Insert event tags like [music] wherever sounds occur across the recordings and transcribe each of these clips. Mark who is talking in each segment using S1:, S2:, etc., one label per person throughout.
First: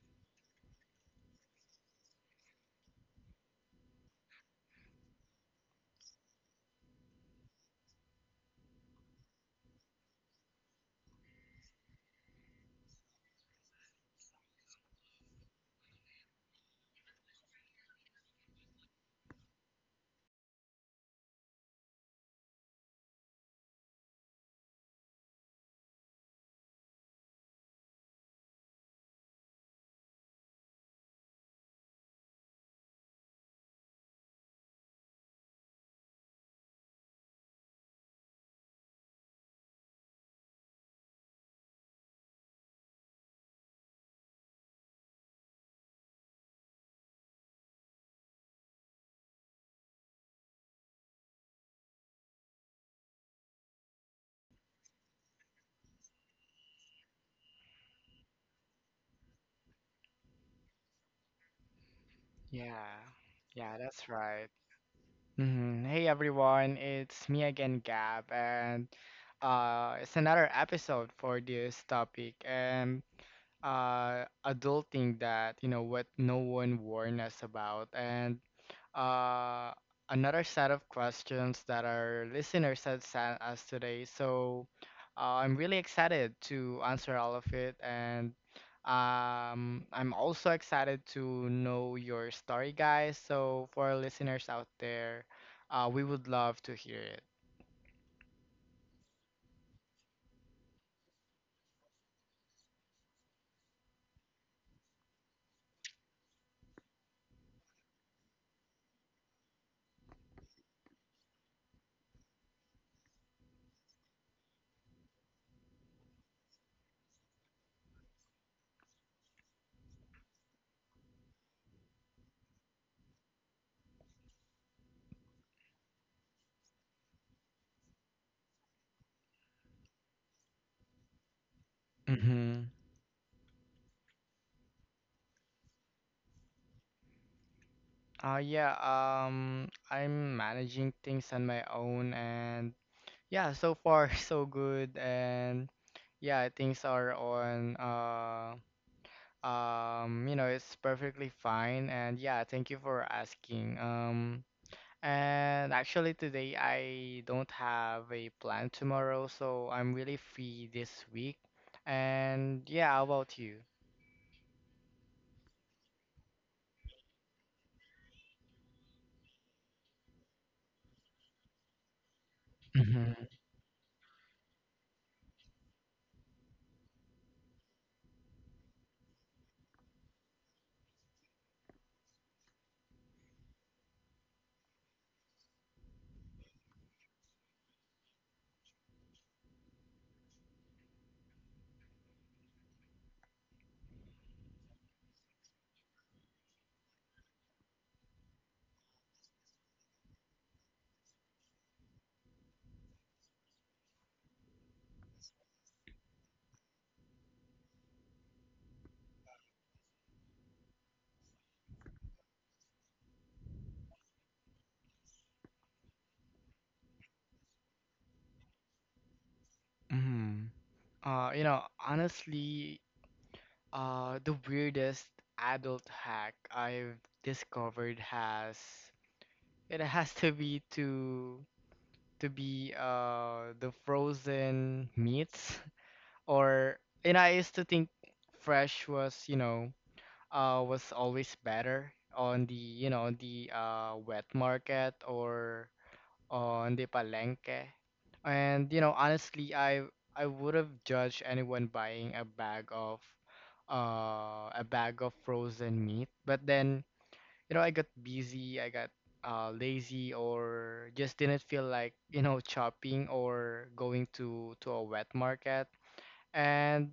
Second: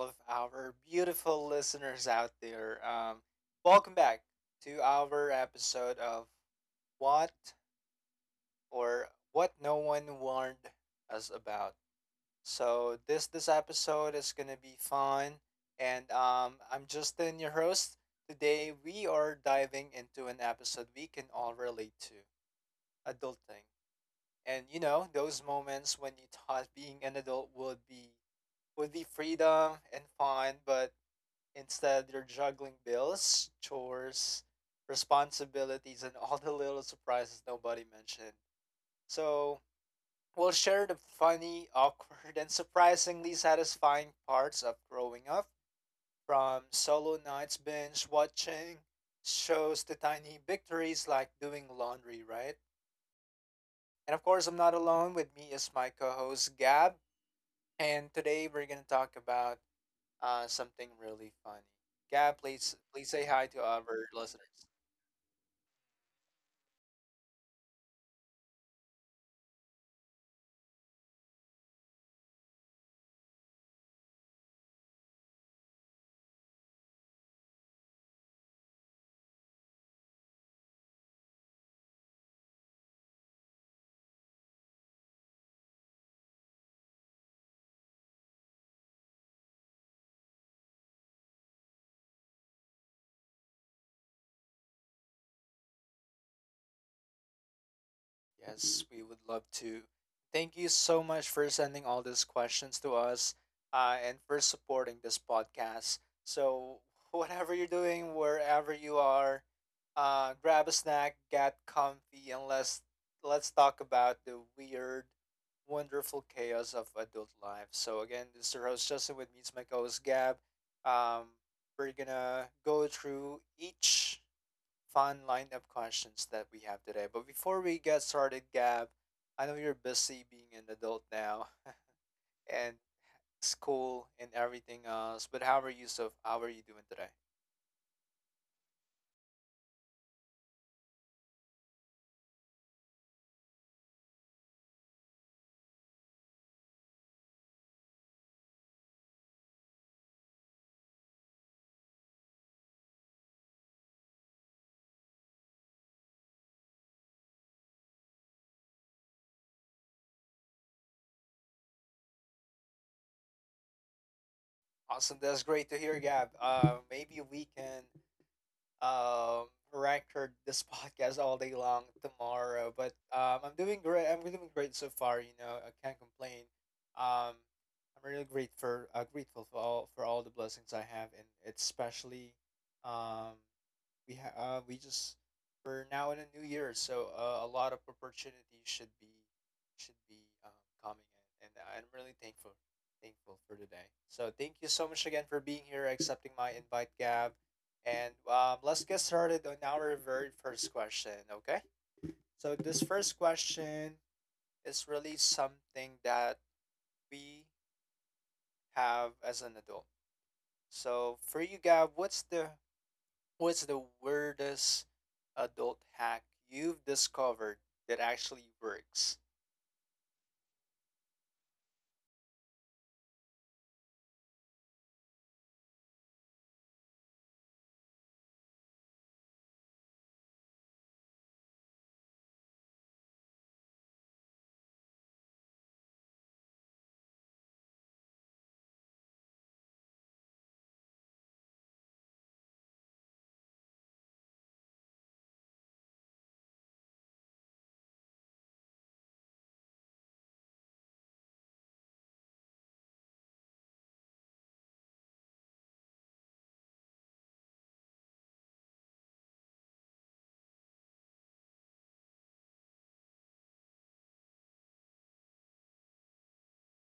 S1: of our beautiful listeners out there. Welcome back to our episode of What What No One Warned Us About. So this episode is gonna be fun, and I'm Justin, your host. Today we are diving into an episode we can all relate to, adulting, and you know those moments when you thought being an adult would be freedom and fun, but instead you're juggling bills, chores, responsibilities, and all the little surprises nobody mentioned. So we'll share the funny, [laughs] awkward, and surprisingly satisfying parts of growing up from solo nights, binge watching shows to tiny victories like doing laundry, right? And of course, I'm not alone. With me is my co host, Gab. And today we're going to talk about something really funny. Gab, please
S2: Yeah,
S1: please say hi to
S2: yeah,
S1: our
S2: that's right.
S1: listeners.
S2: Mhm. Hey everyone, it's me again, Gab, and it's another episode for this topic, and adulting that, you know what, no one warned us about. And uh, another set of questions that our listeners had sent us today. So I'm really excited to answer all of it, and I'm also excited to know your story, guys. So for our listeners out there, we would love to hear it.
S1: Yes, we would love to. Thank you so much for sending all these questions to us and for supporting this podcast. So, whatever you're doing, wherever you are, grab a snack, get comfy, and let's talk about the weird, wonderful chaos of adult life. So, again, this is your host Justin with me, is my co host Gab. Um, we're gonna go through each fun line of questions that we have today. But before we get started, Gab, I know you're busy being an adult now [laughs]
S2: Mm-hmm.
S1: and school and everything else, but how are you doing today?
S2: Yeah, I'm managing things on my own, and yeah, so far [laughs] so good, and yeah, things are on it's perfectly fine. And yeah, thank you for asking. And actually today I don't have a plan tomorrow, so I'm really free this week. And yeah, how about you?
S1: Awesome. That's great to hear, Gab. Maybe we can um record this [laughs] podcast all day long tomorrow. But
S2: Mm-hmm.
S1: I'm doing great. I'm doing great so far. You know, I can't complain. Um, I'm really grateful. Grateful for all the blessings I have, and especially um we ha- uh, we just we're now in a new year, so a lot of opportunities should be um, coming in, and I'm really thankful for today. So thank you so much again for being here, accepting my invite, Gab, and let's get started on our very first question. Okay, so this first question is really something that we have as an adult. So for you, Gab, what's the weirdest adult hack you've discovered that actually works?
S2: Mm-hmm. You know, honestly, the weirdest adult hack I've discovered has [laughs] to be to be the frozen meats. Or and I used to think fresh was you know was always better on the you know the wet market, or on the palenque. And honestly, I would have judged anyone buying a bag of frozen meat. But then, I got busy. I got lazy, or just didn't feel like, [laughs] chopping, or going to a wet market. And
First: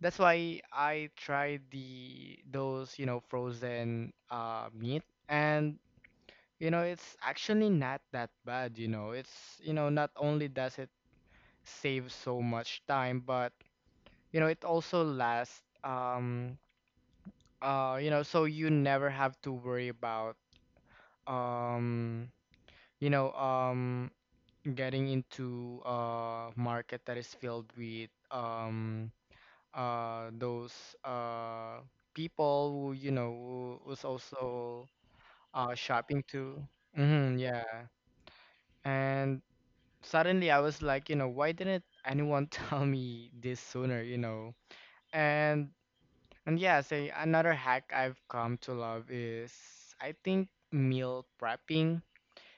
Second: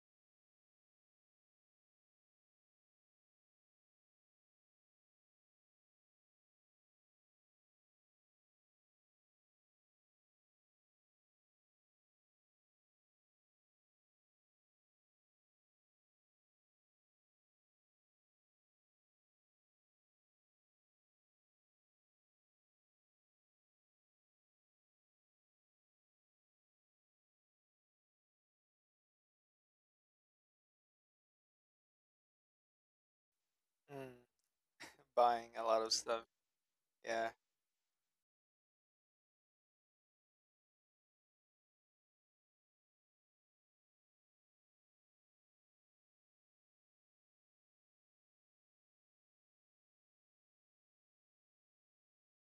S2: that's why I tried the those, you know, frozen meat. And it's actually not that bad. It's you know Not only does it save so much time, but it also lasts, so you never have to worry about, um you know um getting into a market that is filled with, those uh people who you know who was
S1: Mm,
S2: also
S1: buying a lot of
S2: shopping
S1: stuff.
S2: too.
S1: Yeah,
S2: Mm-hmm, yeah. And suddenly I was like, why didn't anyone [laughs] tell me this sooner? And and yeah, say another hack I've come to love is I think meal prepping.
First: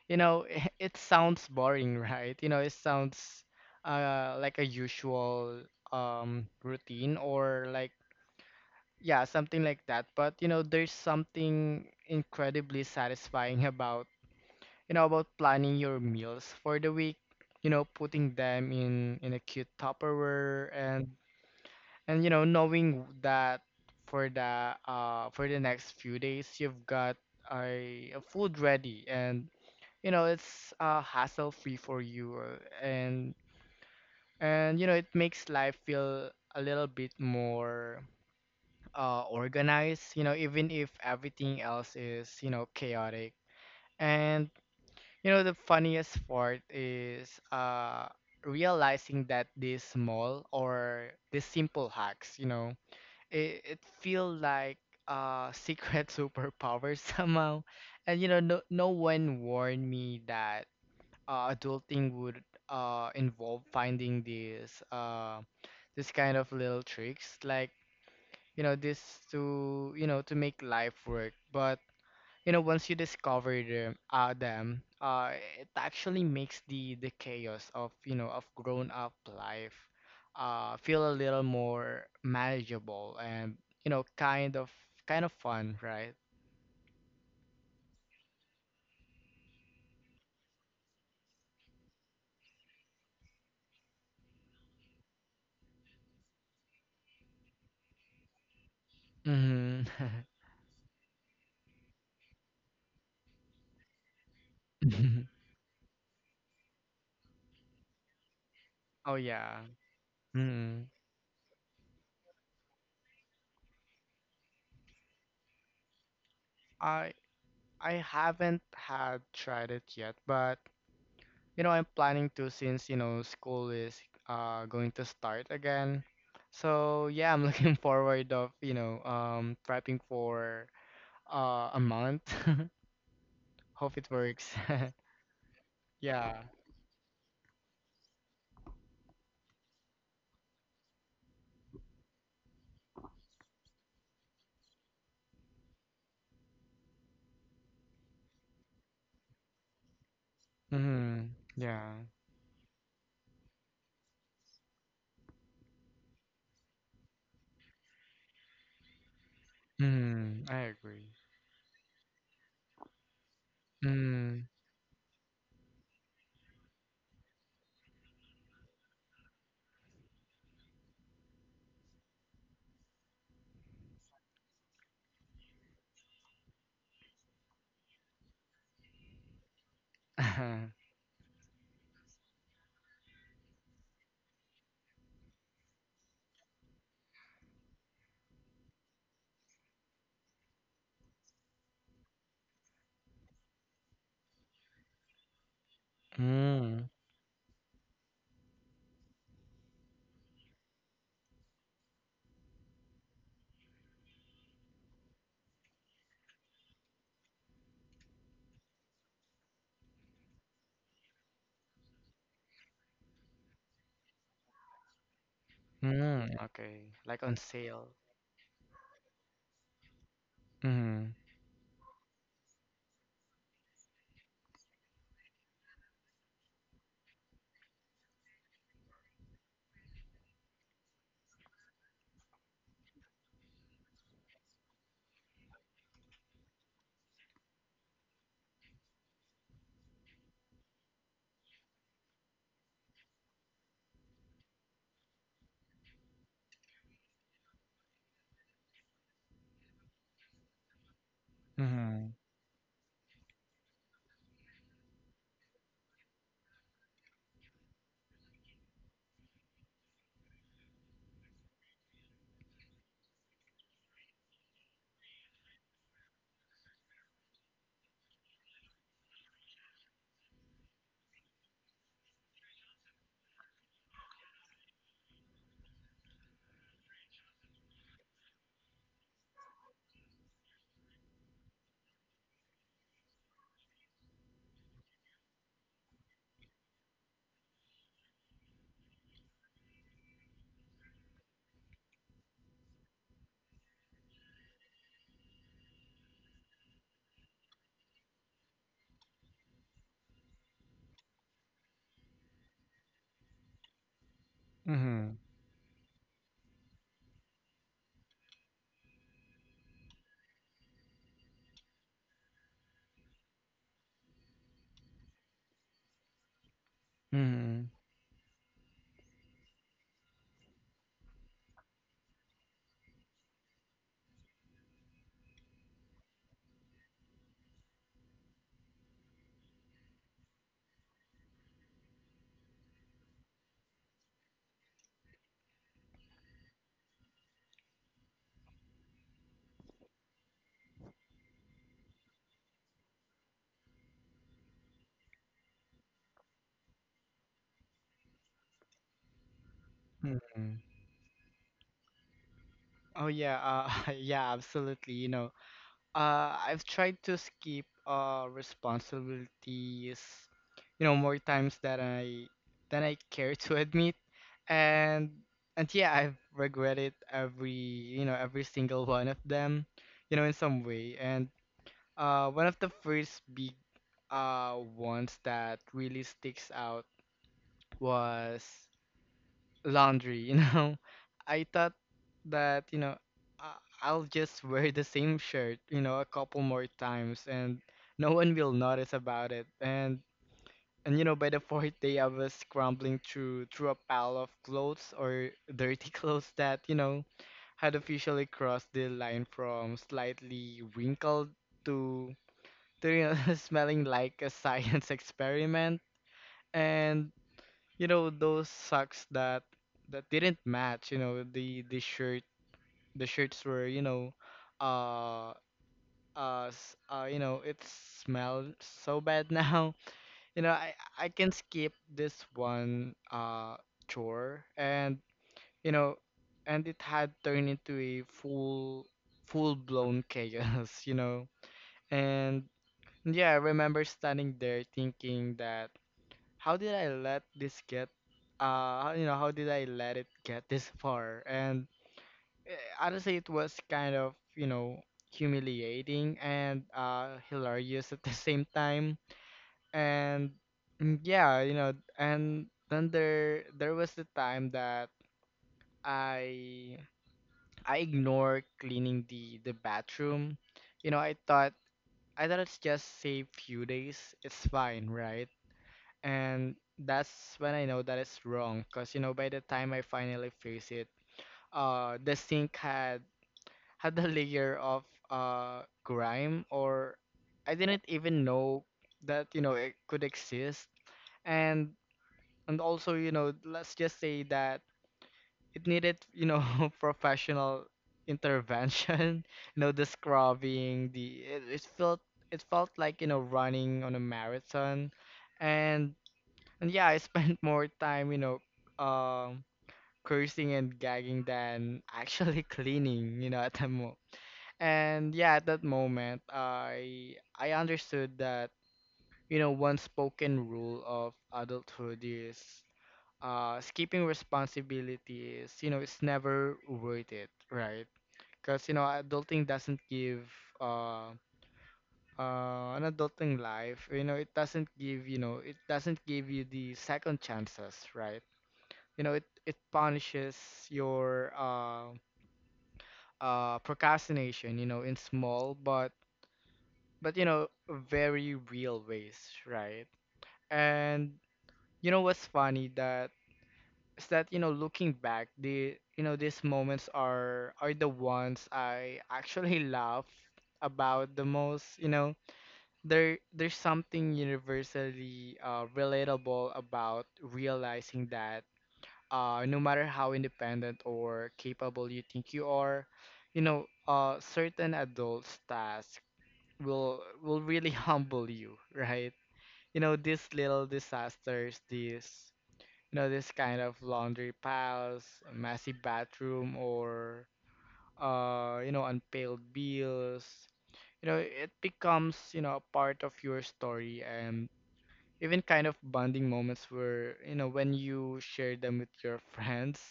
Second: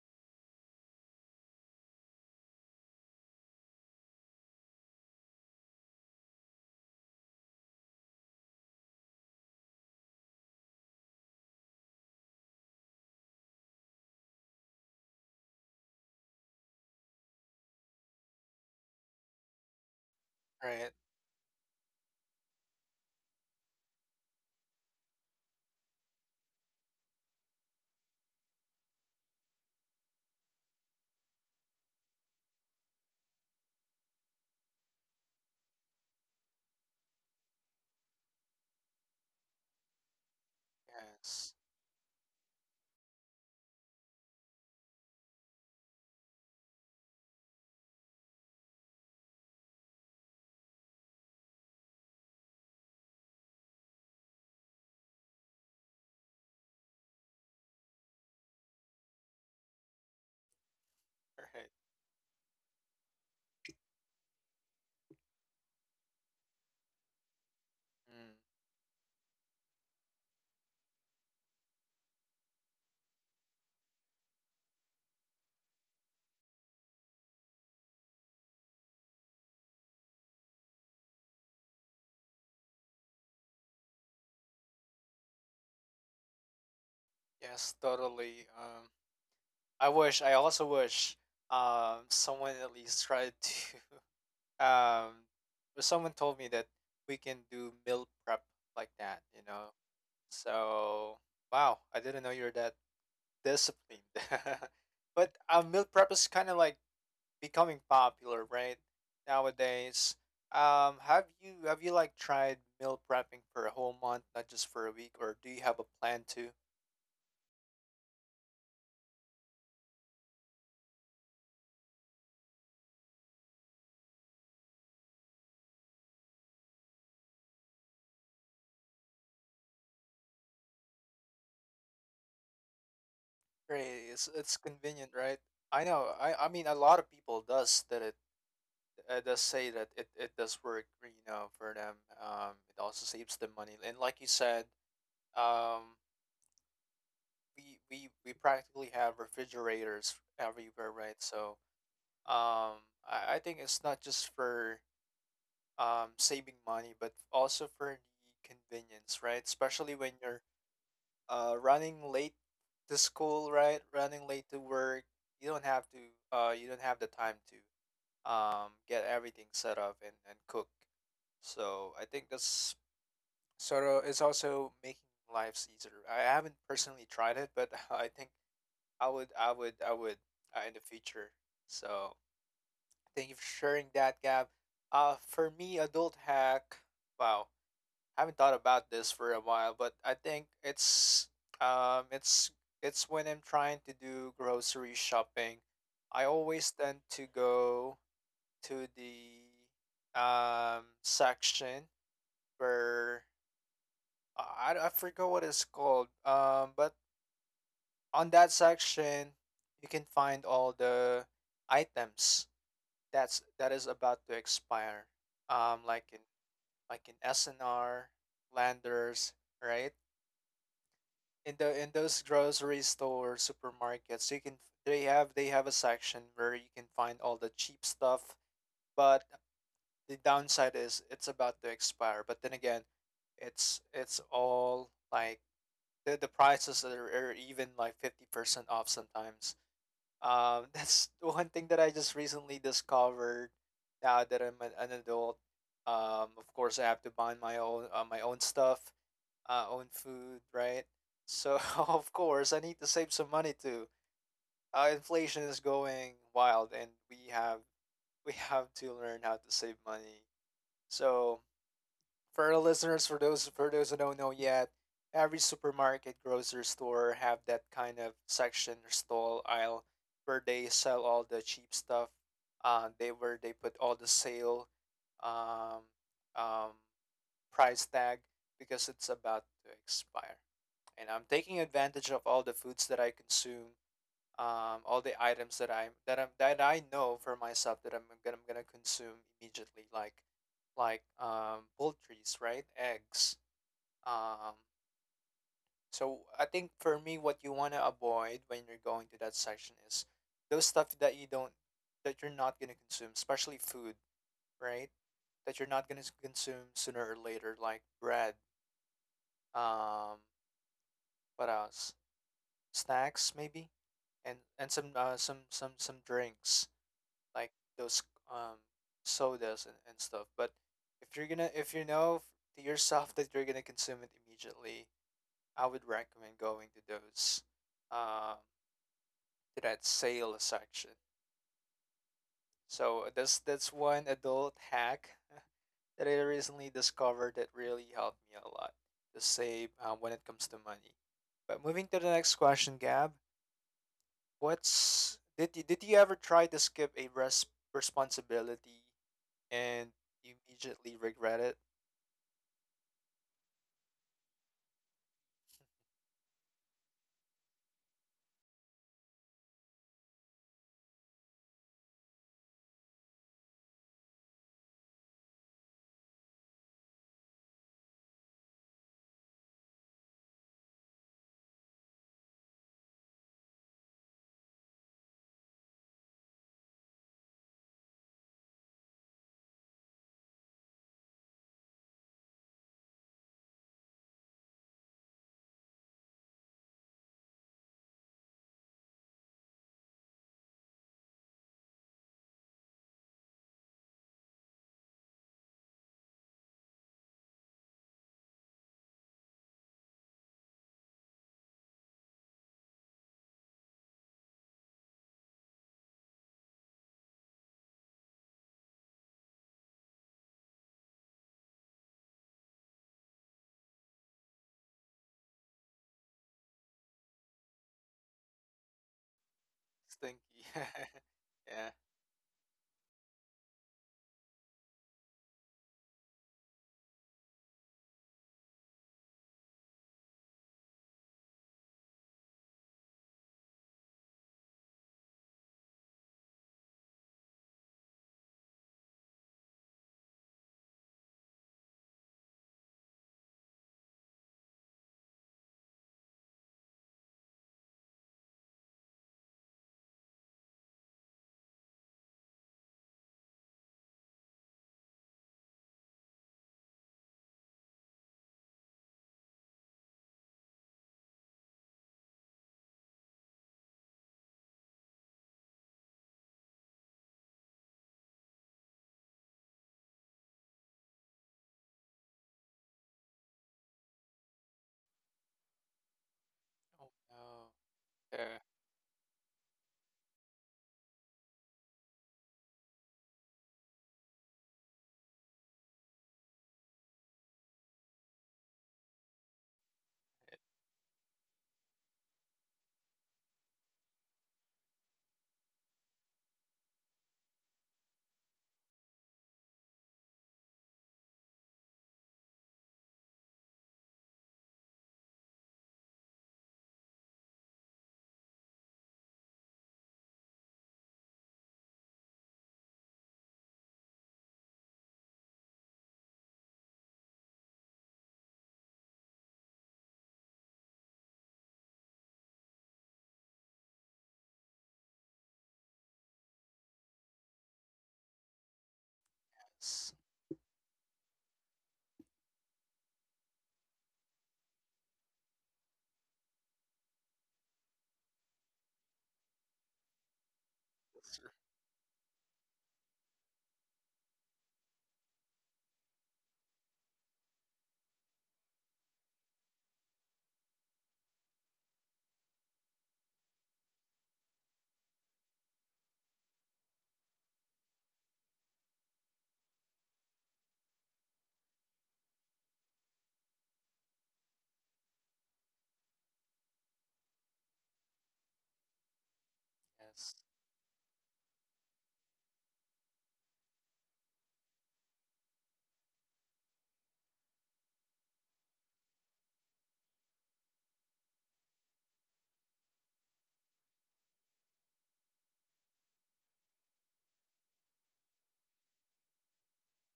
S2: You know, [laughs] it sounds boring, [laughs] right? You know, it sounds like a usual routine, or like, yeah, something like that. But, there's something incredibly satisfying [laughs] about planning your meals for the week, putting them in a cute Tupperware.
S1: right.
S2: And, knowing that for the, next few days you've got a food ready. And, it's hassle free for you, and it makes life feel a little bit more organized, even if
S1: Yes,
S2: everything else is, chaotic. And, the funniest part is, realizing that these small, or these simple hacks, it feel like secret [laughs] superpower somehow. And, no one warned me that
S1: right.
S2: adulting would, involve finding these, this kind of little tricks. Like,
S1: Mm,
S2: this, to you know to make life work. But once you discover them, it actually makes the chaos of, grown up life, feel a little more manageable, and you know kind of kind of fun, right?
S1: yes, totally. I also wish someone at least tried to, [laughs] um, but someone told me that we can do meal prep like that, you know?
S2: Hmm.
S1: So, wow, I didn't know you're that disciplined. [laughs] But
S2: [laughs]
S1: meal prep is kind of like becoming popular right
S2: Oh yeah.
S1: nowadays.
S2: Mm-hmm.
S1: Have you like tried meal prepping for a whole month, not just for a week, or do you have a plan to?
S2: i I haven't had tried it yet, but, I'm planning to, since, school is going to start again. So yeah, I'm looking [laughs] forward of, prepping for a month. [laughs] Hope it
S1: Right, it's
S2: works.
S1: it's
S2: [laughs]
S1: convenient, right? I know.
S2: Yeah.
S1: I mean, a lot of people does that. It does say that it does work, you know, for them. It also saves them money, and like you said, um, we practically have refrigerators everywhere, right?
S2: Mm-hmm.
S1: So,
S2: Yeah.
S1: I think it's not just for saving money, but also for the convenience, right? Especially when you're
S2: Mm, I agree.
S1: running late to school, right? Running late
S2: Mm.
S1: to work, you don't have to. You don't have the time to get everything set up and cook. So I think that's sort of it's also making lives easier. I haven't personally tried it, but [laughs] I think I would in the
S2: [laughs]
S1: future. So thank you for sharing that, Gab. For me, adult hack. Wow, haven't thought about this for a while, but I think it's um it's it's when I'm trying to do grocery shopping. I always
S2: Mm.
S1: tend to go to the section where I forgot what it's called. But on that section, you can find all the items that is about to expire. Um, like in
S2: Mm. Okay.
S1: like in
S2: Like on sale.
S1: SNR, Landers, right?
S2: Mm.
S1: In the in those grocery store supermarkets you can they have a section where you can find all the cheap stuff, but the downside is it's about to expire. But then again, it's all like the prices are even like 50% off sometimes. [laughs] That's one thing that I just recently discovered now that an adult. Um, of course I have to buy my own stuff, own food, right? So [laughs] of
S2: Mm.
S1: course, I need to save some money too. Inflation is going wild, and we have [laughs] we have to learn how to save money. So for our listeners, for those who don't know yet, every supermarket, grocery store have that kind of section or stall aisle where they sell all the cheap stuff. They where they put all the sale, um, um, price tag because it's about to expire, and I'm taking advantage of all the foods that I consume, all the items that I know for myself that I'm gonna consume immediately, like poultries, right? Eggs. Um, so I think for me, what you wanna avoid when you're going to that section is those stuff that you don't that you're not gonna consume, especially food, right?
S2: Mm.
S1: That you're not gonna consume sooner or later, like bread. Um, what else? Snacks maybe, and some some drinks like
S2: Mm.
S1: those um sodas and stuff. But if you're gonna if you know to yourself that you're gonna consume it immediately, I would recommend going to those um to that sale section. So that's one adult hack [laughs] that I recently discovered that really helped me a lot to save when it comes to money. But moving to the next question, Gab, what's did you ever try to skip a responsibility and you
S2: Mm.
S1: immediately regret it?
S2: Oh yeah, [laughs] yeah, absolutely. I've tried to skip responsibilities, more times than I care to [laughs] admit, and and yeah, I've regretted every you know every single one of them, in some way. And one of the first big, ones that really sticks out was laundry. [laughs] I thought that, I'll just wear the same shirt, a couple more times, and no one will notice about it. And by the fourth day I was scrambling through a pile of clothes, or dirty [laughs] clothes that, had officially crossed the line from slightly wrinkled to, to [laughs] smelling like a science [laughs] experiment. And those socks, that didn't match, the shirts were uh it smelled so bad now. [laughs]
S1: Stinky.
S2: I
S1: [laughs]
S2: i can skip
S1: Yeah.
S2: this one, chore. And you know and it had turned into a full blown chaos. [laughs] And yeah, I remember standing there thinking that, how did I let this get, how did I let it get this far. And honestly it was kind of, humiliating and hilarious at the [laughs] same time. And yeah, you know and then there was the time that I I ignored cleaning the bathroom. you know I thought I thought it's just say few days, it's fine, right? And that's when I know that it's wrong, because by the time I finally face it, the sink had [laughs] had a layer of grime,
S1: Oh
S2: or
S1: no.
S2: I didn't even
S1: Yeah.
S2: know that, it could exist. And and also, let's just say that it needed, [laughs] professional intervention. [laughs] The scrubbing, the it, it felt like, running on a marathon. And and yeah, I spent [laughs] more time, um, cursing and gagging than actually [laughs] cleaning, at that mo. And yeah, at that moment, I understood that, one spoken rule of adulthood is skipping responsibilities. You know, it's never worth it, right? Because, adulting doesn't give uh an adulting life, it doesn't give you the second chances, right? It
S1: Yes.
S2: punishes your, procrastination, in small, but very real ways, right? And, what's funny that is that, looking back, these moments are the ones I actually [laughs] laugh about the most. There's something universally, relatable about realizing that, no matter how independent or capable you think you are, certain adults' tasks will really [laughs] humble you, right? You know,
S1: Yes.
S2: these little disasters, this kind of laundry piles, messy bathroom, or, unpaid bills. You know, it becomes, a part of your story. And even kind of bonding moments where, when you share them with your [laughs] friends.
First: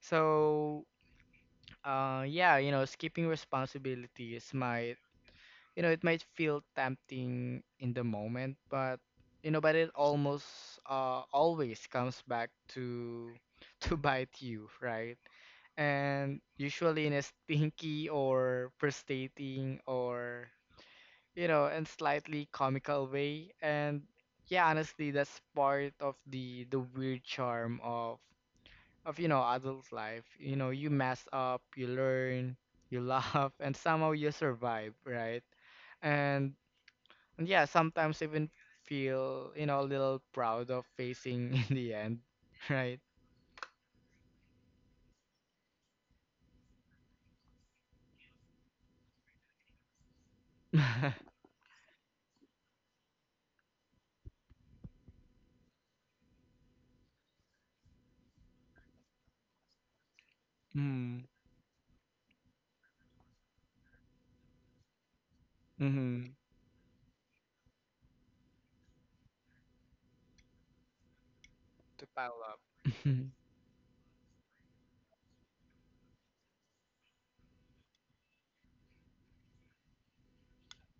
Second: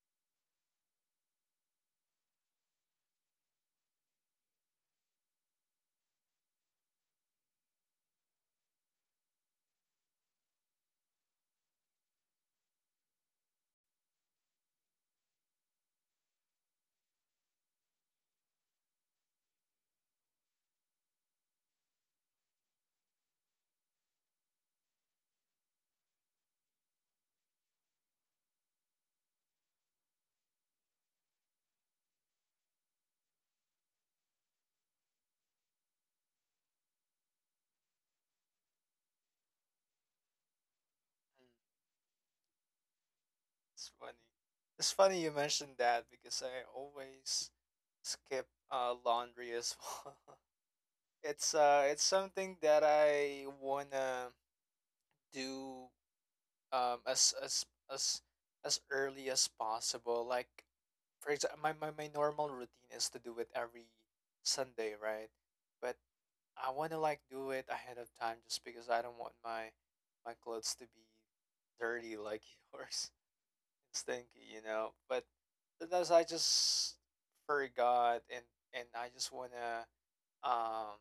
S2: So yeah, skipping responsibilities might you know it might feel tempting in the moment, but you know but it almost always comes back to [laughs] to bite you, right? And usually in a stinky or frustrating, or, in slightly comical way. And yeah, honestly, that's part of the weird charm of adult life. You know, you mess up, you learn, you [laughs] laugh, and somehow you survive, right? And, and yeah, sometimes even feel, a little proud of
S1: Mm,
S2: facing [laughs] in the end, right?
S1: it's funny. It's funny you mentioned that because I always skip laundry as well. [laughs]
S2: [laughs]
S1: It's something that I wanna do um as as as as early as possible. Like
S2: Mm,
S1: for example, my normal routine is to do it every Sunday, right? But
S2: mm-hmm.
S1: I want to like do it ahead of time just because I don't want my clothes to be
S2: To
S1: dirty
S2: pile
S1: like [laughs]
S2: up.
S1: yours
S2: [laughs]
S1: and stinky, you know. But sometimes I just forgot and I just want to um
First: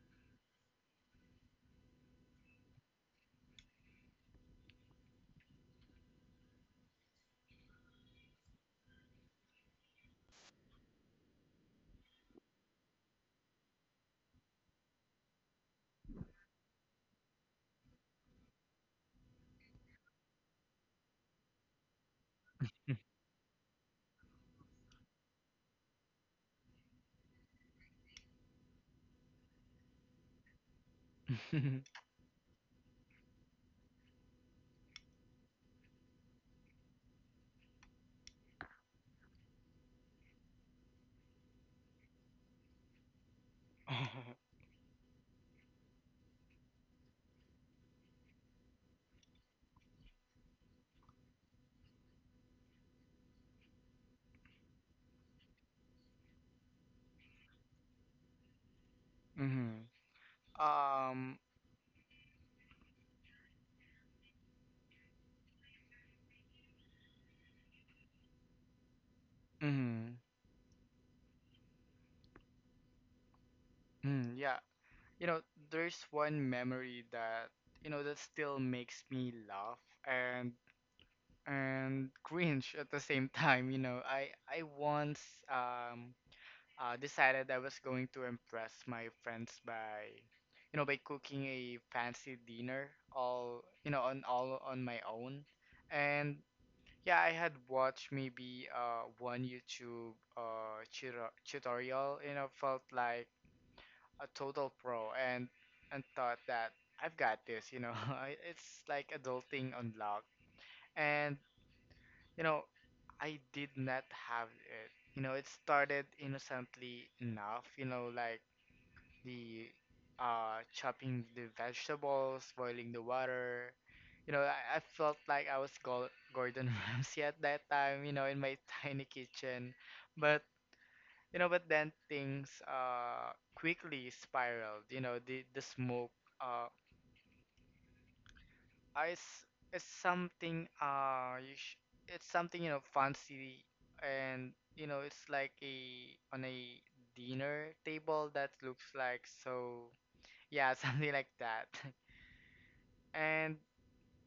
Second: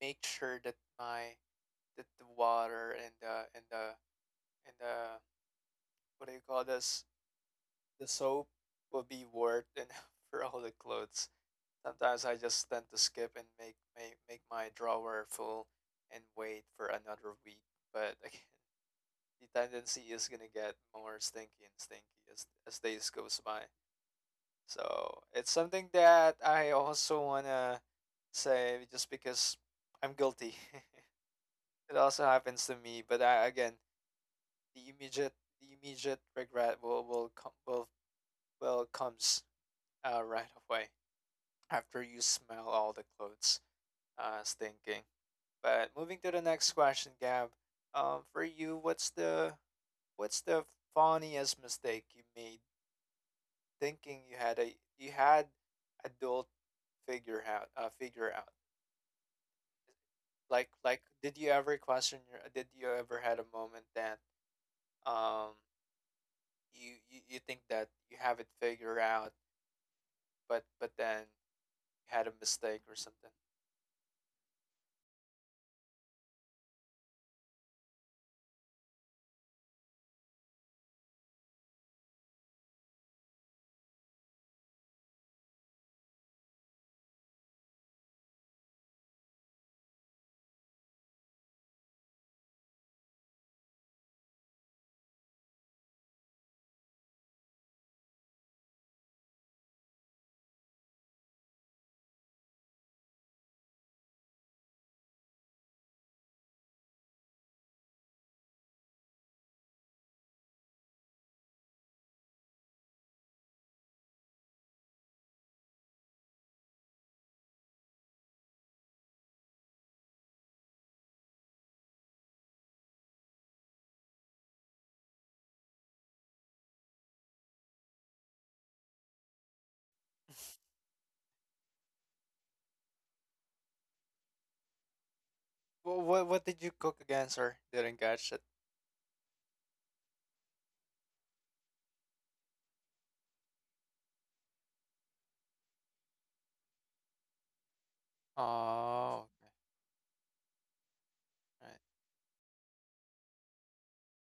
S1: make sure that my that the water and the what do you call this the soap will be worth enough [laughs] for all the clothes. Sometimes I just tend to skip and make my drawer full and wait for another week. But [laughs] again, the tendency is gonna get more stinky and stinky as days goes by. So it's something that I also wanna say just because I'm guilty.
S2: [laughs] Mm-hmm.
S1: [laughs] It also happens to me, but I, again, the immediate the immediate regret will comes right away after you smell all the clothes stinking. But moving to the next question, Gab. For you, what's the funniest mistake you made thinking you had a you had adult figure out figure out? Like did
S2: Um.
S1: you ever question your did you ever had a moment that um you think that you have it figured out
S2: Mm-hmm.
S1: but then you had a mistake or something?
S2: Mm, yeah. You know, there's one memory that, still makes me laugh and cringe at the same [laughs] time. I once, um decided I was going to impress my friends by, cooking a fancy dinner on all on my own. And yeah, I had watched maybe one YouTube tutorial, felt like a total pro, and thought that I've got this. [laughs] It's like adulting unlocked. And you know, I did not have it. You know, it started innocently enough, like the chopping the vegetables, boiling the water. You know, I felt like I was Gordon [laughs] Ramsay at that time, in my [laughs] tiny kitchen. But but then things quickly spiraled. You know, the
S1: Well,
S2: smoke
S1: what did
S2: uh
S1: you cook again, sir? Didn't catch it.
S2: is is something, you sh it's something fancy, and it's like a on a dinner table that looks like,
S1: Oh,
S2: so yeah, [laughs] something like that.
S1: okay. Right.
S2: [laughs] And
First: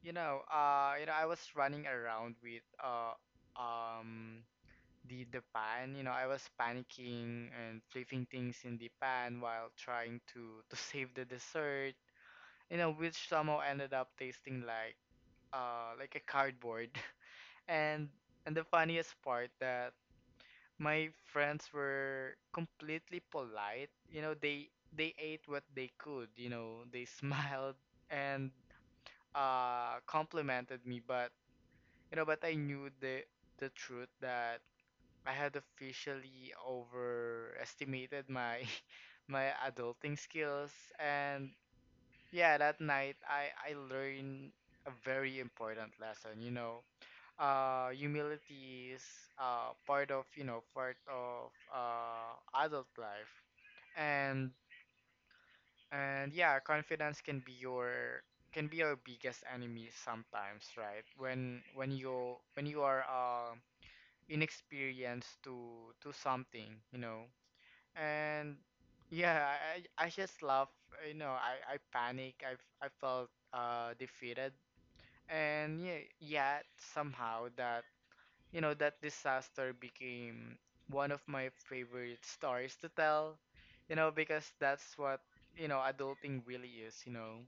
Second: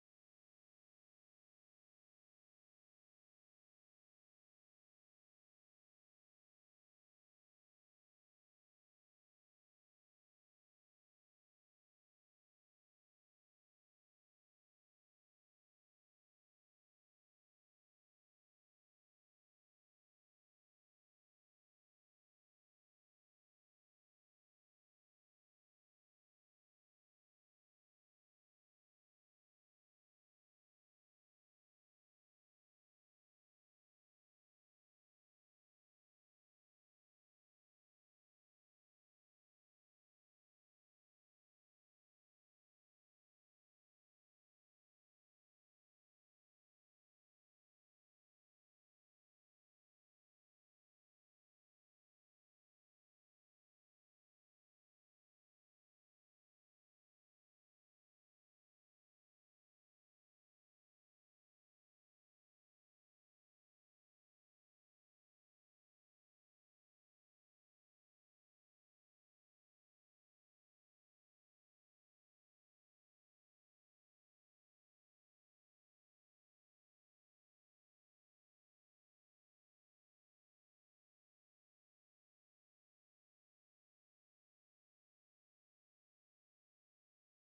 S2: I was running around with um the pan. I was panicking and flipping things in the pan while trying to save the dessert, which somehow ended up tasting like a cardboard. [laughs] and And the funniest part, that my friends were completely polite, they ate what they could, [laughs] they smiled and complimented me. But you know but I knew the truth, that I had officially overestimated my [laughs] my adulting skills. And yeah, that night I learned a very important lesson, Humility is part of, part of adult life. And and yeah, confidence can be your biggest enemy sometimes, right? When you are inexperienced to something, and yeah, I just laugh. I panic, I felt defeated. And yeah, yet somehow that, that disaster became one of my favorite stories to tell, because that's what, adulting really is,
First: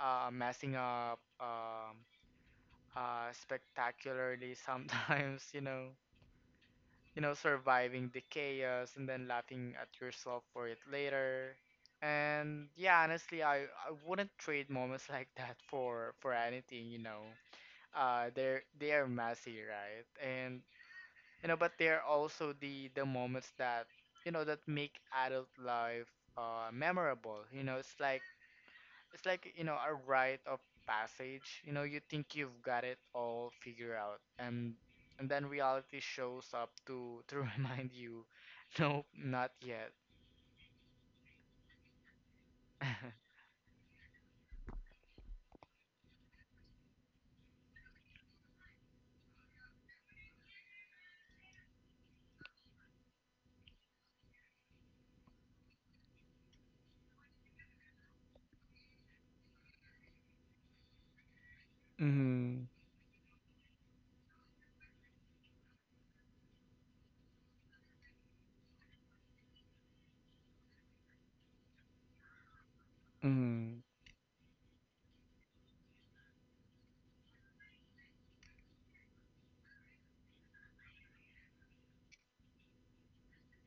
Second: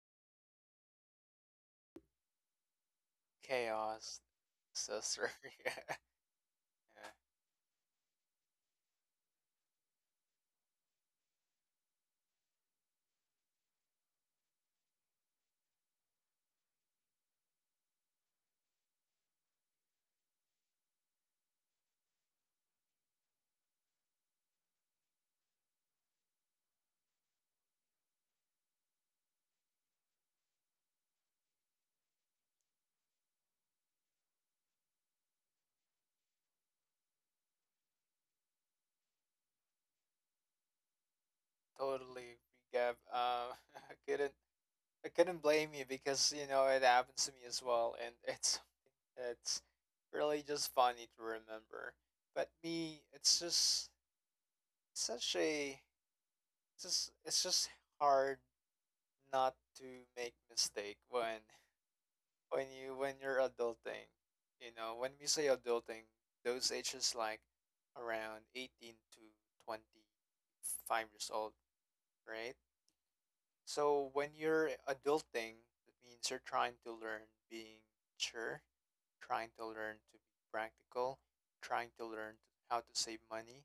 S2: messing up
S1: Chaos,
S2: spectacularly
S1: sister.
S2: sometimes, [laughs]
S1: [laughs] Yeah.
S2: you know, surviving the chaos and then laughing at yourself for it later. And yeah, honestly, I wouldn't trade moments [laughs] like that for anything, you know. They are messy, right? And you know, but they're also the moments that, that make adult life memorable. You know, it's like it's like, you know, a rite of passage. You know, you think you've got it all figured out, and then reality shows up to [laughs] remind you, nope, not yet.
S1: Totally agree, Gab.
S2: [laughs]
S1: [laughs] I couldn't I couldn't blame you because you know it happens to me as well, and [laughs] it's really just funny to remember. But me, it's just such a it's just hard not to make mistake
S2: Mm-hmm.
S1: when you when you're adulting. You know, when we say adulting, those ages like around 18 to 25 years old, right?
S2: Mm-hmm.
S1: So when you're adulting, that means you're trying to learn being mature, trying to learn to be practical, trying to learn how to save money,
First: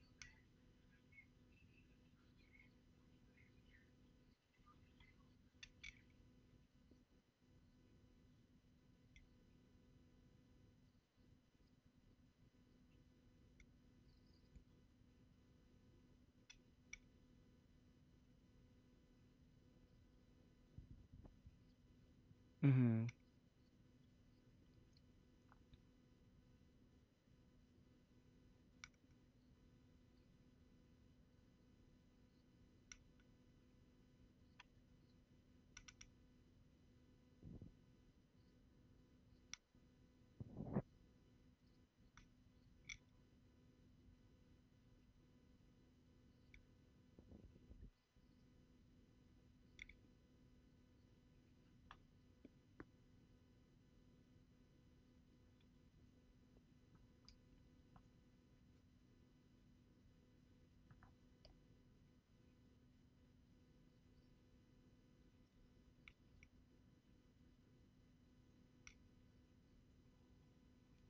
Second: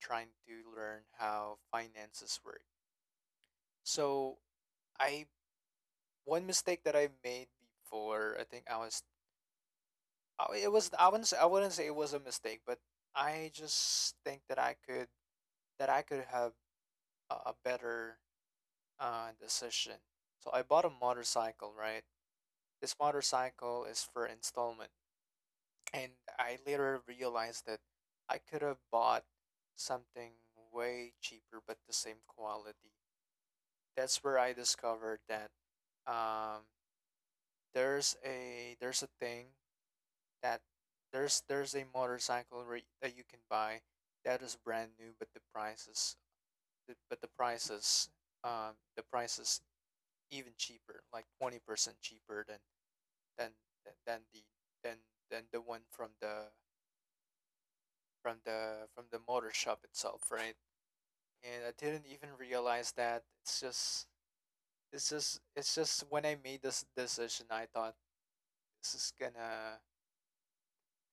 S1: trying to learn how finances work. So I one mistake that I made before, I think I- it was I wouldn't say it was a mistake, but I just think that I could have a better decision. So I bought a motorcycle, right? This
S2: Mm-hmm.
S1: motorcycle is for installment. And I later realized that I could have bought something way cheaper but the same quality. That's where I discovered that um, there's a thing that there's a that you can buy that is brand new but the prices the price is even cheaper, like 20% cheaper than than than the than than the one from the from the from the motor shop itself, right? And I didn't even realize that it's just when I made this decision, I thought this is gonna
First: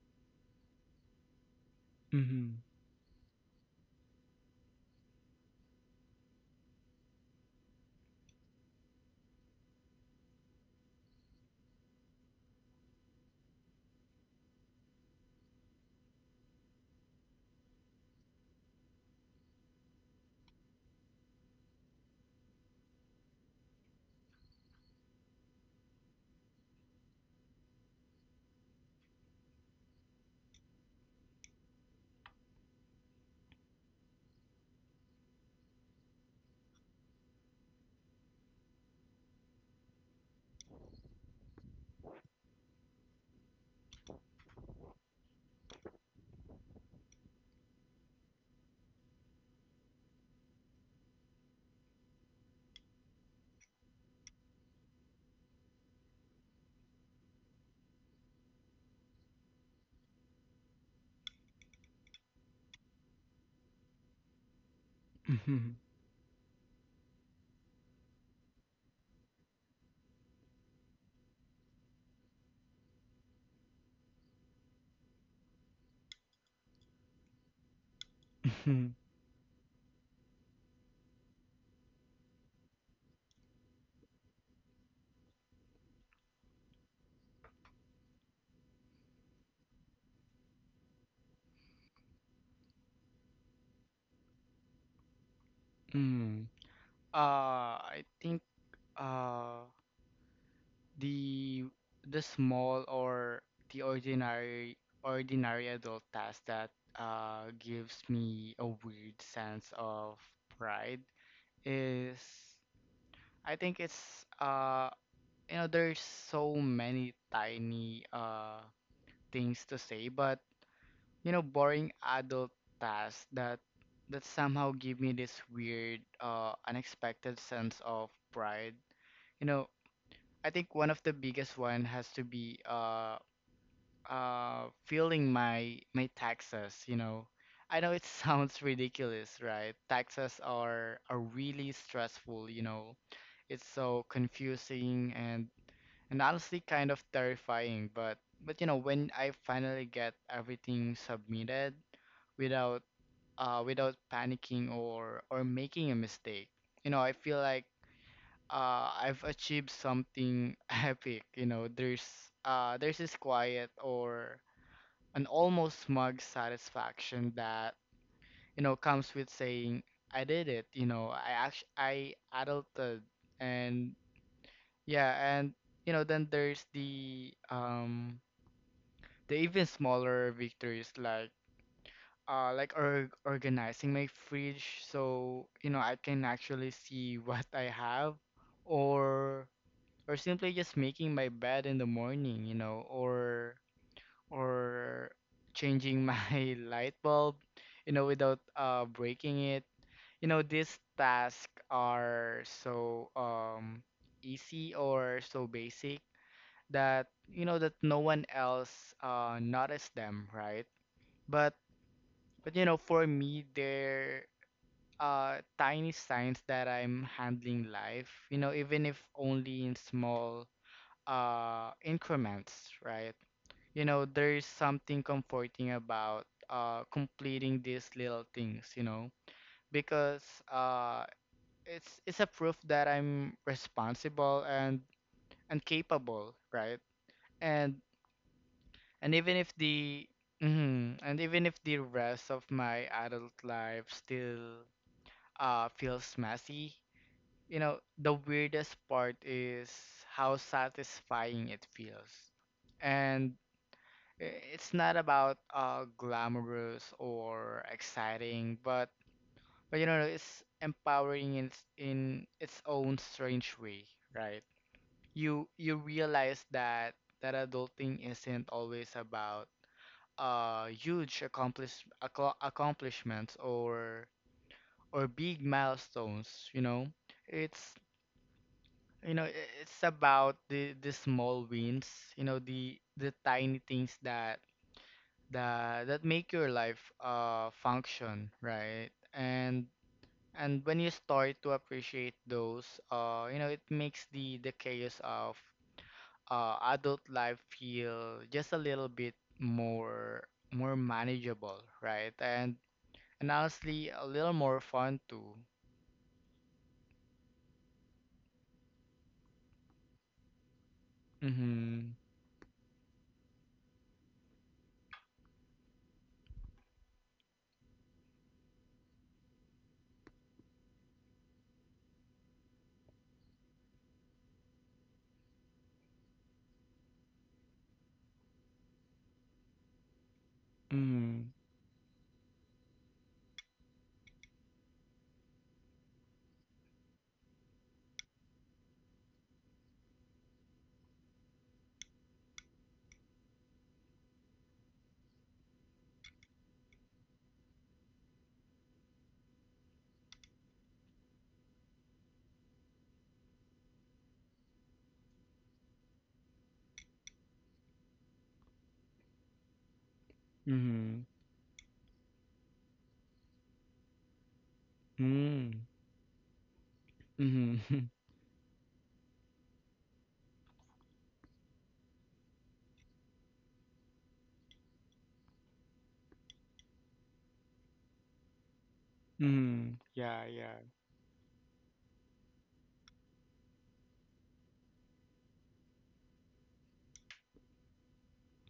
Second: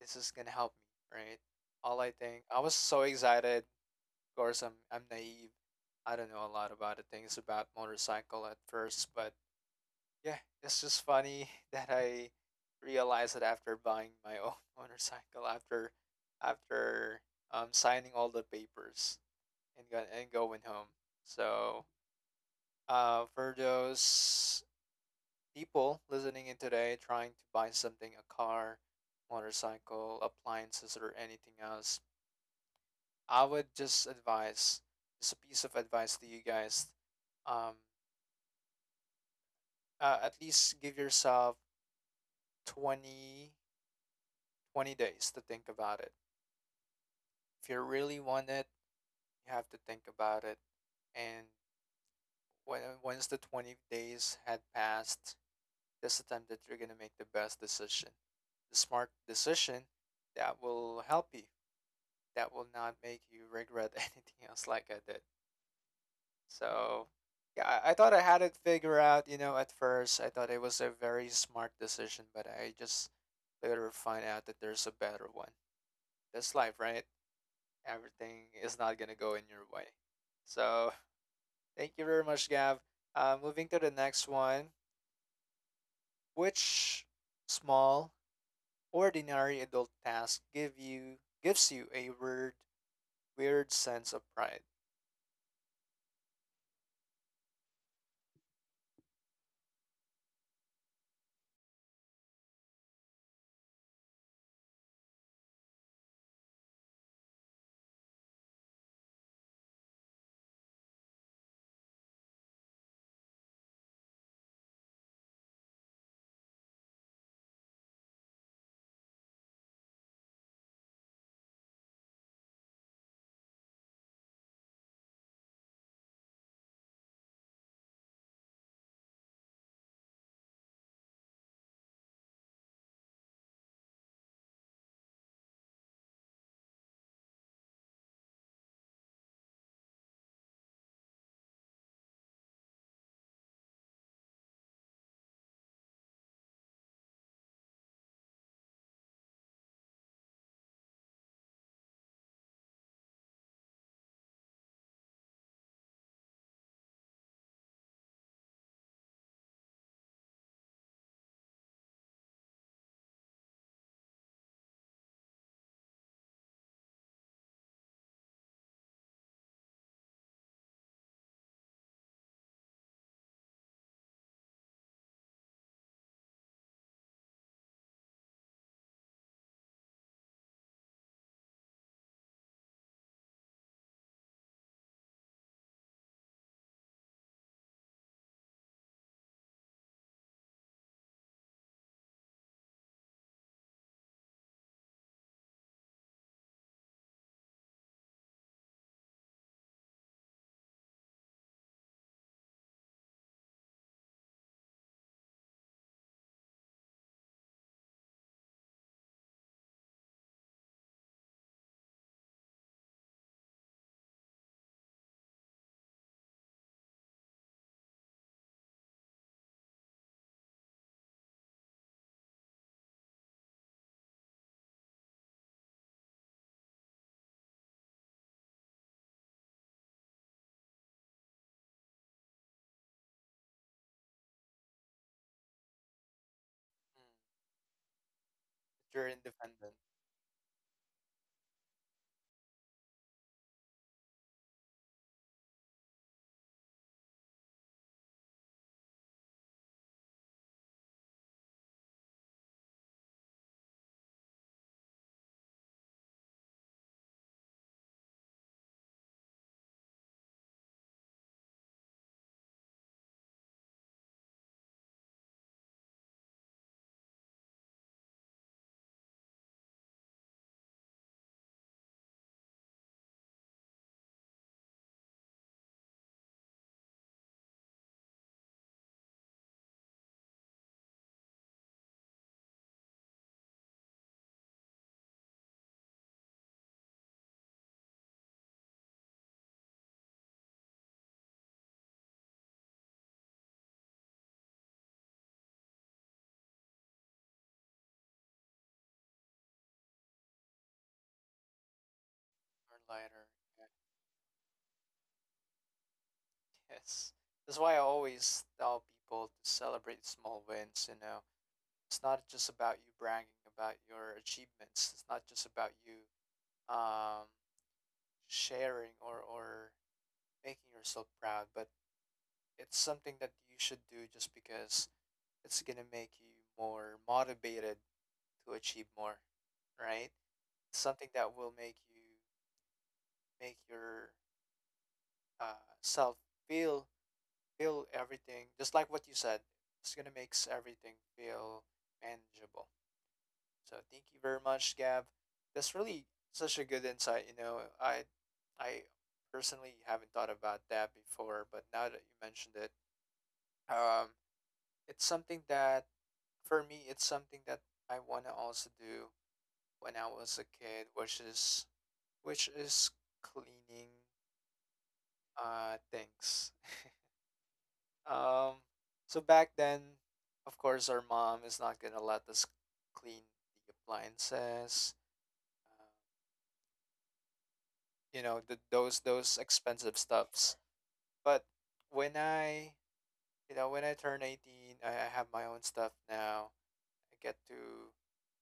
S1: this is gonna help me, right? All I think
S2: Mm-hmm.
S1: I
S2: [laughs]
S1: was so excited. Of course, I'm naive. I don't know a lot about the things about motorcycle at first, but yeah, it's just funny [laughs] that I realized that after buying my own [laughs] motorcycle, after signing all the papers, and going home. So for those people listening in today, trying to buy something, a car, motorcycle, appliances, or anything else, I would just advise, just a piece of advice to you guys, um, at least give yourself 20 20 days to think about it. If you really want it, you have to think about it. And when, once the 20 days had passed, that's the time that you're going to make the best decision. The smart decision that will help you, that will not make you regret [laughs] anything else like I did.
S2: Mm-hmm.
S1: So, yeah, I thought I had it figured out, you know, at first. I thought it was a very smart decision, but I just later find out that there's a better one. That's life, right? Everything is
S2: Mm-hmm.
S1: not going to go in your way. So, thank you very much, Gav. Moving to the next one. Which small ordinary adult task gives you a weird sense of pride.
S2: Mm-hmm. I think, uh the the small or the ordinary ordinary adult task that gives me a weird sense of pride is, I think it's you know, there's so many tiny things to say, but, you know, boring adult tasks that somehow give me this weird unexpected sense of pride. You know, I think one of the biggest one has to be filling my taxes. You know, I know it [laughs] sounds ridiculous, right? Taxes are really stressful, you know. It's so confusing and honestly kind of terrifying, but you know, when I finally get everything submitted without without panicking or making a mistake, you know, I feel like I've achieved something [laughs] epic. There's this quiet or an almost smug satisfaction that, you know, comes with saying, I did it. You know, I actually, I adulted. And yeah and you know, then there's the even smaller victories, like or organizing my fridge so, you know, I can actually see [laughs] what I have, or simply just making my bed in the morning, you know, or or changing my [laughs] light bulb, you know, without breaking it. You know, these tasks are so easy or so basic that, you know, that no one else noticed them, right? But you know, for me, they're tiny signs that I'm handling life. You know, even if only in small increments, right? You know, there is something comforting about completing these little things, you know, because uh it's a proof that I'm responsible and capable, right?
S1: Mm.
S2: And and
S1: You're
S2: even if
S1: independent.
S2: the mhm, and even if the rest of my adult life still feels messy, you know, the weirdest part is how satisfying it feels. And it's not about glamorous or exciting, but you know, it's empowering in its own strange way, right? You realize that adulting isn't always about huge accomplishments or big milestones. You know, it's, you know, it's about the small wins. You know, the tiny things that that make your life function, right? And when you start to appreciate those, you know, it makes the chaos of adult life feel just a little bit more more manageable, right? And
S1: Or lighter.
S2: and
S1: Yeah.
S2: honestly, a little more fun too.
S1: Yes. That's why I always tell people to celebrate small wins, you know.
S2: Mhm.
S1: It's not just about you bragging about your achievements. It's not just about you um sharing or making yourself proud, but it's something that you should do just because it's going to make you more motivated to achieve more, right? Something
S2: Mhm.
S1: that will make you make your uh, self feel feel everything just like what you said, it's gonna makes everything feel manageable. So thank you very much, Gab. That's really such a good insight, you know. I personally haven't thought about that before, but now that you mentioned it, um it's something that for me, it's something that I want to also do when I was a kid,
S2: Mhm.
S1: which is which is cleaning.
S2: Mhm.
S1: Thanks.
S2: Mhm. [laughs]
S1: Um, so back then, of course, our mom is not gonna let us clean the appliances, uh, you know, those
S2: Mhm.
S1: expensive
S2: Yeah, yeah.
S1: stuffs. But when you know, when I turn 18, I have my own stuff now. I get to,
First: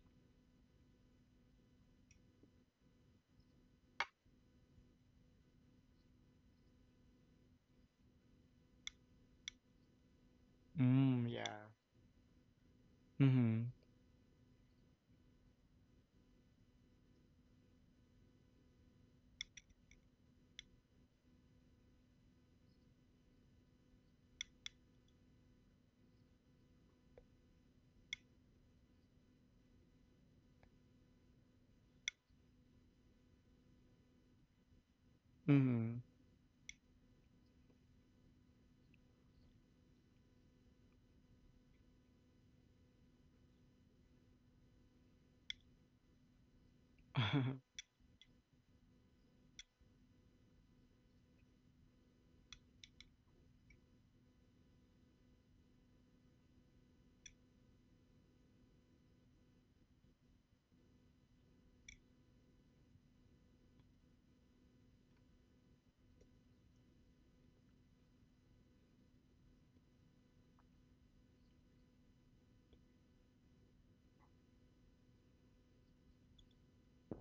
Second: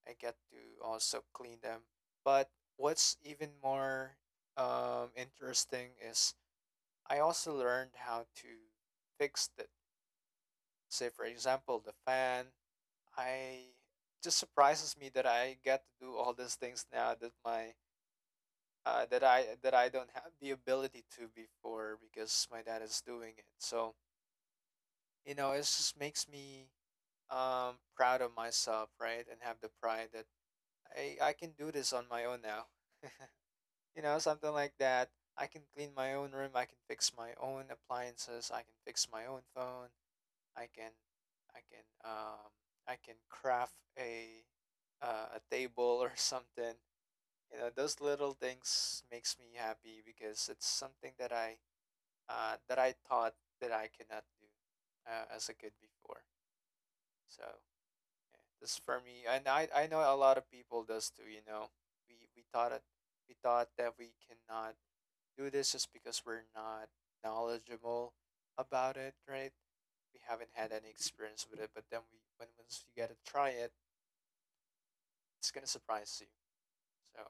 S1: I get to also clean them. But what's even more interesting is I also learned how to fix it. Say, for
S2: Mm, yeah.
S1: example, the fan, I
S2: Mhm.
S1: just surprises me that I get to do all these things now that my that I don't have the ability to before because my dad is doing it. So you know, it just makes me proud of myself, right? And have the pride that I can do this on my own now. You know, something like that. I can clean
S2: Mhm.
S1: my own room. I can fix my own appliances. I can fix my own phone. I can I can um I can craft a table [laughs] or something. You know,
S2: [laughs]
S1: those little things makes me happy because it's something that I thought that I cannot do as a kid before. So yeah, this for me, and I know a lot of people does too. You know, we thought it we thought that we cannot do this just because we're not knowledgeable about it, right? We haven't had any experience with it, but then we when once you get to try it, it's gonna surprise you. So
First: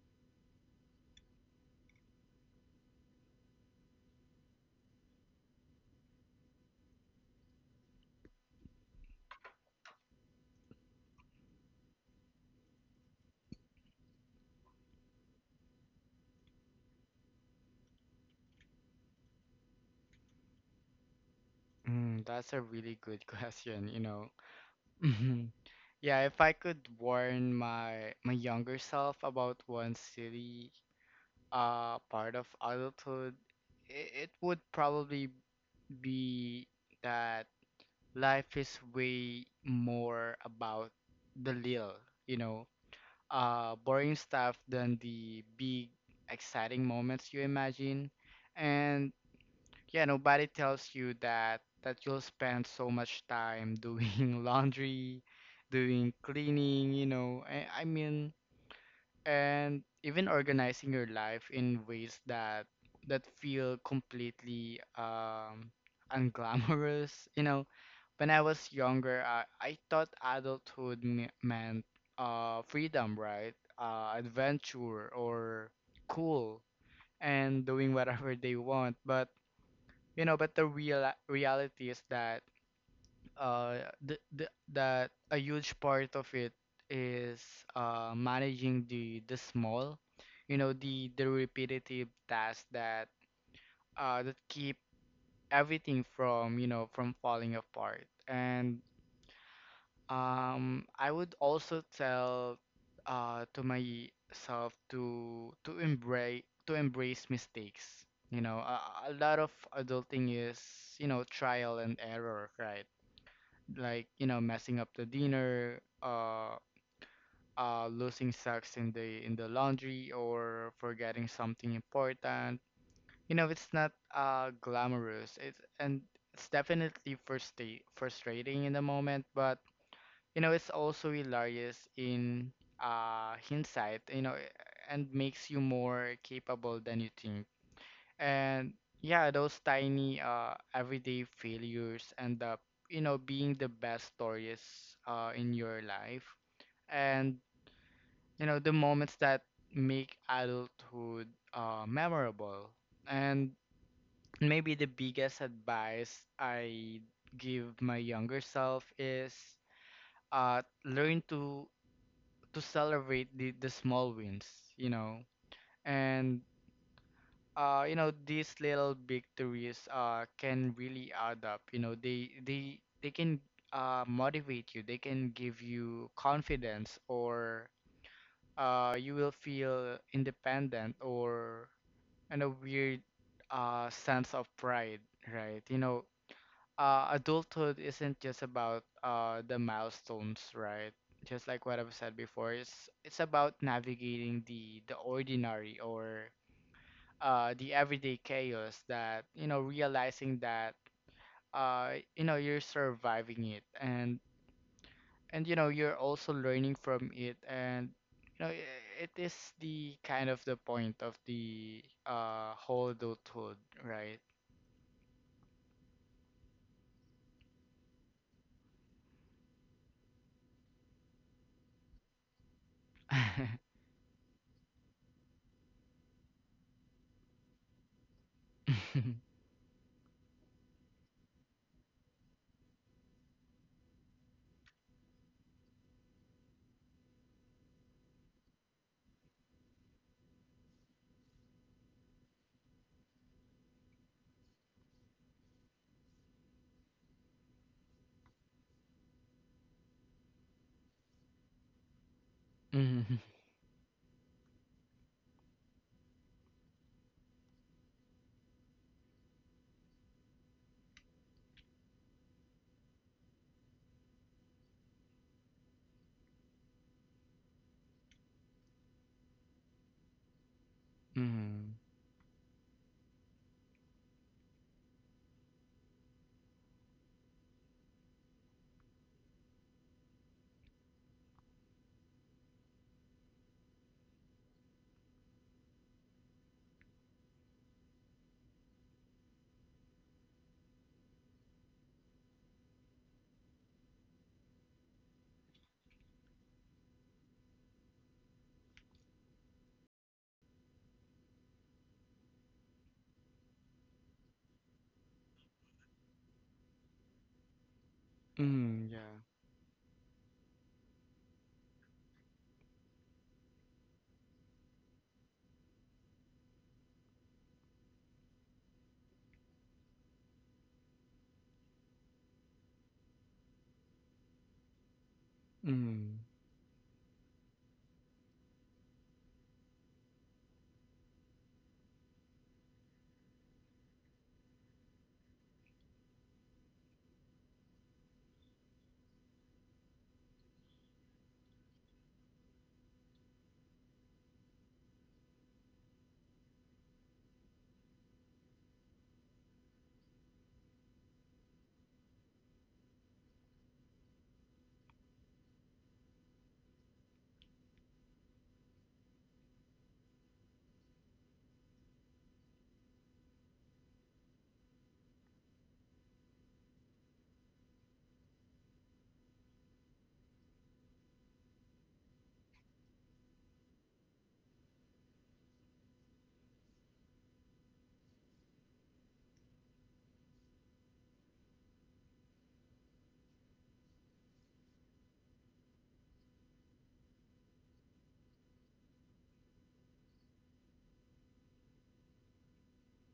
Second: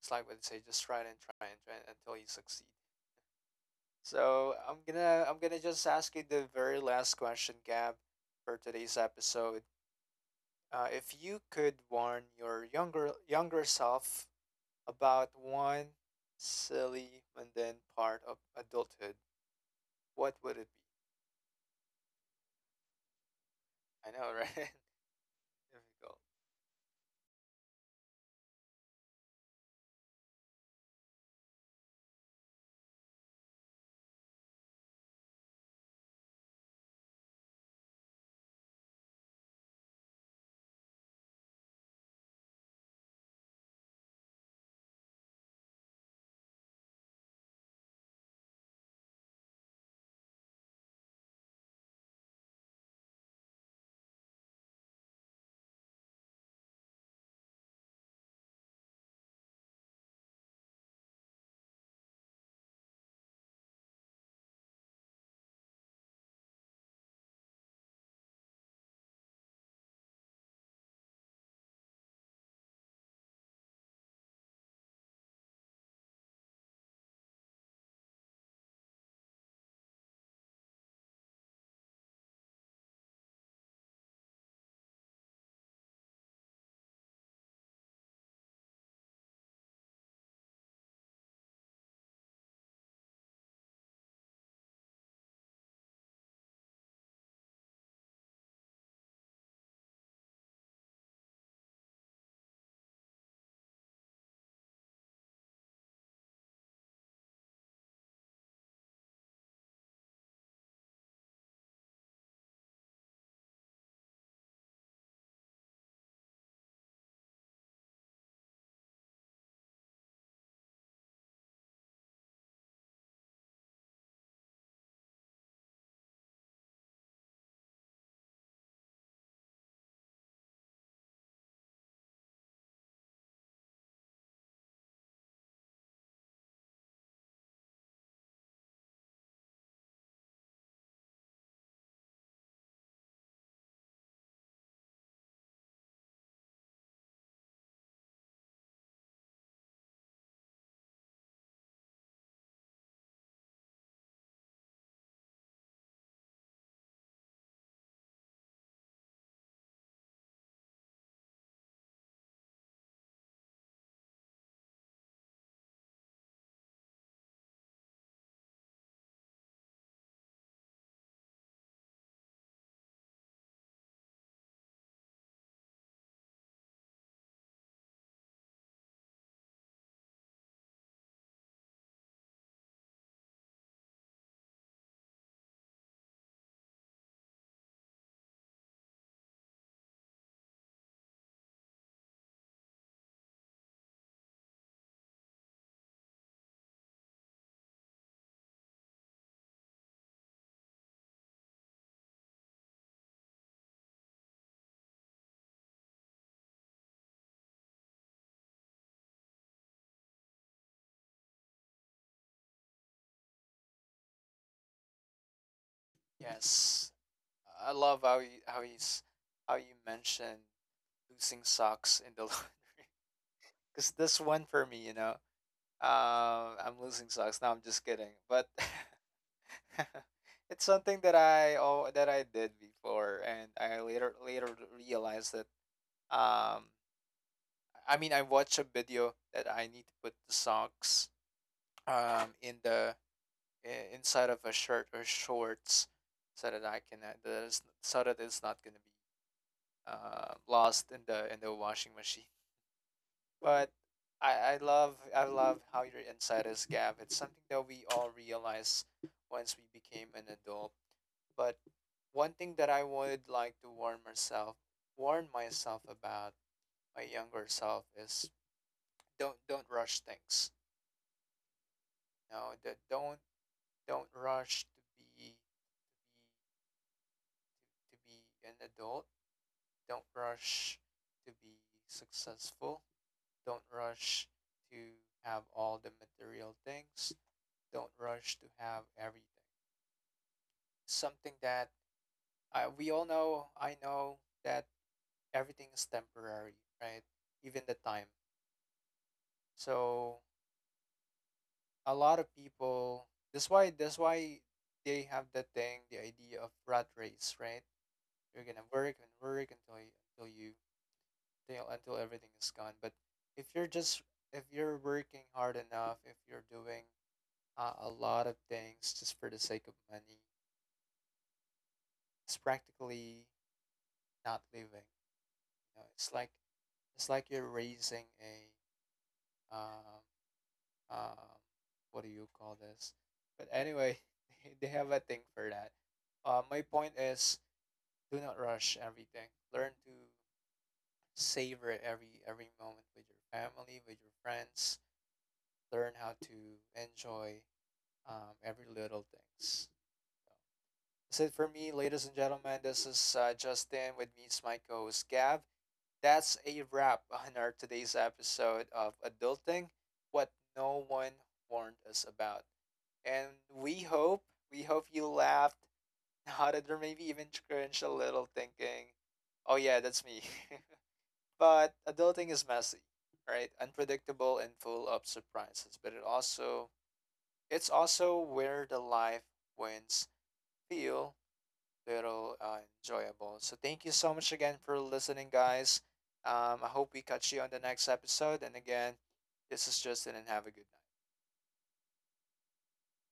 S1: it's like what they say, just try it and try it until you succeed. So I'm gonna just ask you the very last question, Gab, for today's episode. If you could warn your younger self about one silly mundane part of adulthood, what would it be?
S2: Mm, that's a really good [laughs] question, you
S1: I
S2: know.
S1: know, right? [laughs]
S2: Mhm.
S1: Difficult.
S2: Yeah, if I could warn my younger self about one silly part of adulthood, it would probably be that life is way more about the little, you know, boring stuff than the big exciting moments you imagine. And yeah, nobody tells you that you'll spend so much time doing [laughs] laundry, doing cleaning, you know. I mean, and even organizing your life in ways that feel completely unglamorous, [laughs] you know. When I was younger, I thought adulthood me meant freedom, right? Adventure or cool and doing whatever they want, but, you know, but the real reality is that uh the, the, that a huge part of it is managing the small, you know, the repetitive tasks that that keep everything from, you know, from falling apart. And I would also tell to myself to embrace, to embrace mistakes. You know, a lot of adulting is, you know, trial and error, right? Like, you know, messing up the dinner, losing socks in the laundry, or forgetting something important. You know, it's not glamorous. It's definitely frustrate frustrating in the moment, but, you know, it's also hilarious in hindsight, you know, and makes you more capable than you think. And yeah, those tiny everyday failures end up, you know, being the best stories in your life. And, you know, the moments that make adulthood memorable. And maybe the biggest advice I give my younger self is learn to celebrate the small wins, you know. And you know, these little victories can really add up. You know, they they can motivate you. They can give you confidence or you will feel independent or and a weird sense of pride, right? You know, adulthood isn't just about the milestones, right? Just like what I've said before, it's about navigating the ordinary or the everyday chaos, that, you know, realizing that you know, you're surviving it, and you know, you're also learning from it, and you know, it is the kind of the point of the whole adulthood, right?
S1: Yes. I love how you, how you mentioned losing socks in the [laughs]
S2: [laughs]
S1: because this one for me, you know, I'm losing socks. No, I'm just kidding. But
S2: Mm-hmm.
S1: [laughs] it's something that I oh that I did before, and I later realized that um, I mean, I watched a video that I need to put the socks in the inside of a shirt or shorts so that I can so that it's not gonna be lost in the washing machine.
S2: Mm-hmm.
S1: But I love how your insight is, Gav. It's something that we all realize once we became an adult. But one thing that I would like to warn myself about my younger self is don't rush things. No, don't rush to be to be to be an adult. Don't rush to be successful. Don't rush to have all the material things. Don't rush to have everything. Something that we all know, I know that everything is temporary, right? Even the time. So a lot of people. That's why. That's why they have that thing, the idea of rat race, right? You're gonna
S2: Mm-hmm.
S1: work and
S2: Yeah.
S1: work until until you until everything is gone. But if you're just if you're working hard enough, if you're doing a lot of things just for the sake of money. It's practically not living. You know,
S2: 嗯，
S1: it's like you're raising a um, um, what do you call this? But anyway, [laughs] they have a thing for that. My point is, do not rush everything. Learn to savor every moment with your family, with your friends. Learn how to enjoy every little things. That's it for me, ladies and gentlemen. This is Justin. With me is my co-host Gav. That's a wrap on our today's episode of Adulting, what no one warned us about. And we hope, we hope you laughed, [laughs] nodded, or maybe even cringed a little, thinking, "Oh yeah, that's me." [laughs] But adulting is messy, right? Unpredictable and full of surprises. But it's also where the life wins feel little enjoyable. So thank you so much again for listening, guys. I hope we catch you on the next episode. And again, this is Justin, and have a good night.